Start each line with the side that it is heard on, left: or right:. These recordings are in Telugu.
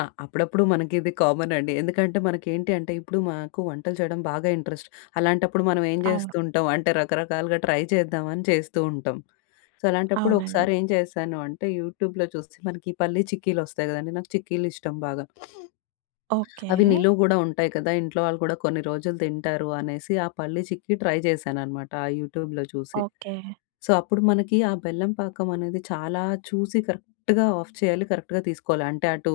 left: ఆ! అప్పుడప్పుడు మనకిది కామనండి. ఎందుకంటే మనకేంటి అంటే ఇప్పుడు మాకు వంటలు చేయడం బాగా ఇంట్రెస్ట్. అలాంటప్పుడు మనం ఏం
right: అవును.
left: జేస్తూంటాం, అంటే రకరకాలుగా ట్రై చేద్దామని చేస్తూ ఉంటాం. సో, అలాంటప్పుడు
right: అవునండి.
left: ఒకసారేం చేశాను అంటే యూటూబ్‌‌లో చూసి మనకి ఈ పల్లి చిక్కీలొస్తాయి గదండీ! నాకు చిక్కీలిష్టం బాగా. అవి
right: ఓకే.
left: నిలువ గూడా ఉంటాయి కదా! ఇంట్లో వాళ్ళు కూడా కొన్ని రోజులు తింటారు అనేసి, ఆ పల్లి చిక్కి ట్రై చేశాననమాట. ఆ యూటూబ్‌‌లో చూసి.
right: ఓకే.
left: సో, అప్పుడు మనకి ఆ బెల్లం పాకమనేది చాలా చూసి కరెక్ట్‌గా ఆఫ్ చేయాలి. కరెక్ట్‌గా తీసుకోవాలి. అంటే అటు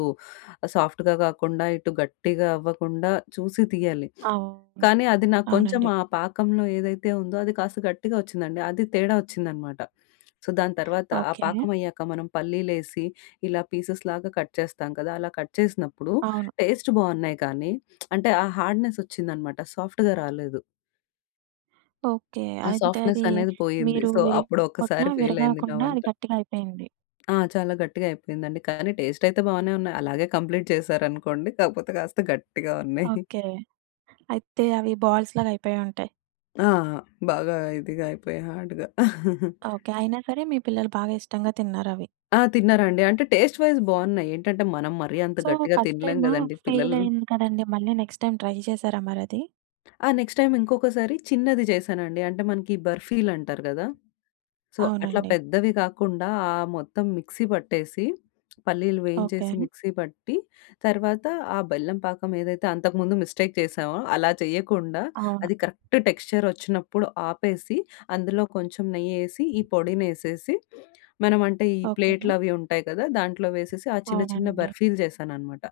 left: సాఫ్ట్‌గా కాకుండా ఇటు గట్టిగా అవ్వకుండా చూసి తీయ్యాలి.
right: అవును.
left: కానీ అది నాకు కొంచెం
right: అవునండి.
left: ఆ పాకంలో ఏదైతే ఉందో అది కాస్త గట్టిగా వచ్చిందండి. అది తేడా వచ్చిందనమాట. సో, దాని తర్వాత ఆ
right: ఓకే.
left: పాకమయ్యాక మనం పల్లీలేసి ఇలా పీసెస్ లాగా కట్ చేస్తాం కదా! అలా కట్ చేసినప్పుడు
right: అవును.
left: టేస్ట్ బావున్నాయి కానీ అంటే ఆ హార్డ్‌నెస్సొచ్చిందనమాట. సాఫ్ట్‌గా రాలేదు.
right: ఓకే.
left: ఆ!
right: అంటే అది
left: సాఫ్ట్‌నెసనేది పోయింది.
right: మీరు
left: సో,
right: విరి
left: అప్పుడు
right: కొట్టిన
left: ఒక్కసారి ఫెయిలయింది నా
right: విరగాకుండా
left: వంట.
right: అది గట్టిగయిపోయింది.
left: ఆ! చాలా గట్టిగా అయిపోయిందండి. కానీ టేస్టయితే బానే ఉన్నాయి. అలాగే కంప్లీట్ చేశారనుకోండి. కాపోతే కాస్త గట్టిగా ఉన్నయి.
right: ఓకే. అయితే అవి బాల్స్ లాగా అయిపోయుంటాయి.
left: ఆ! ఆ! బాగా ఇదిగా అయిపోయి హార్డ్‌గా.
right: ఓకే. అయినా సరే మీ పిల్లలు బాగా ఇష్టంగా తిన్నారవి.
left: ఆ! తిన్నారండి. అంటే టేస్ట్ వైస్ బావున్నాయి. ఏంటంటే మనం మరి అంత
right: సో
left: గట్టిగా
right: ఫస్ట్
left: తినలేం
right: టైము
left: గదండీ! పిల్లలు
right: ఫెయిలయింది కదండీ! మళ్ళీ నెక్స్ట్ టైమ్ ట్రై చేసారా మరది?
left: ఆ! నెక్స్ట్ టైమ్ ఇంకొకసారి చిన్నది చేశానండి. అంటే మనకి బర్ఫీలంటారు గదా! సో, అట్లా
right: అవునండి.
left: పెద్దవి కాకుండా ఆ మొత్తం మిక్సీ పట్టేసి పల్లీలు
right: ఓకే.
left: వేయించేసి మిక్సీ పట్టి తర్వాత ఆ బెల్లం పాకం ఏదైతే అంతకు ముందు మిస్టేక్ చేసామో అలా చేయకుండా
right: అవును.
left: అది కరెక్ట్ టెక్స్చరొచ్చినప్పుడు ఆపేసి, అందులో కొంచెం నెయ్యేసి, ఈ పొడినేసేసి మనం అంటే ఈ
right: ఓకే.
left: ప్లేట్లవి ఉంటాయి కదా! దాంట్లో వేసేసి ఆ చిన్న, చిన్న
right: అవునండి.
left: బర్ఫీలు చేశాననమాట.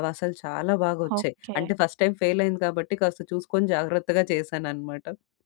left: అవసలు చాలా బాగొచ్చాయి.
right: ఓకే.
left: అంటే ఫస్ట్ టైమ్ ఫెయిలయింది కాబట్టి కాస్త చూసుకొని జాగ్రత్తగా చేశాననమాట.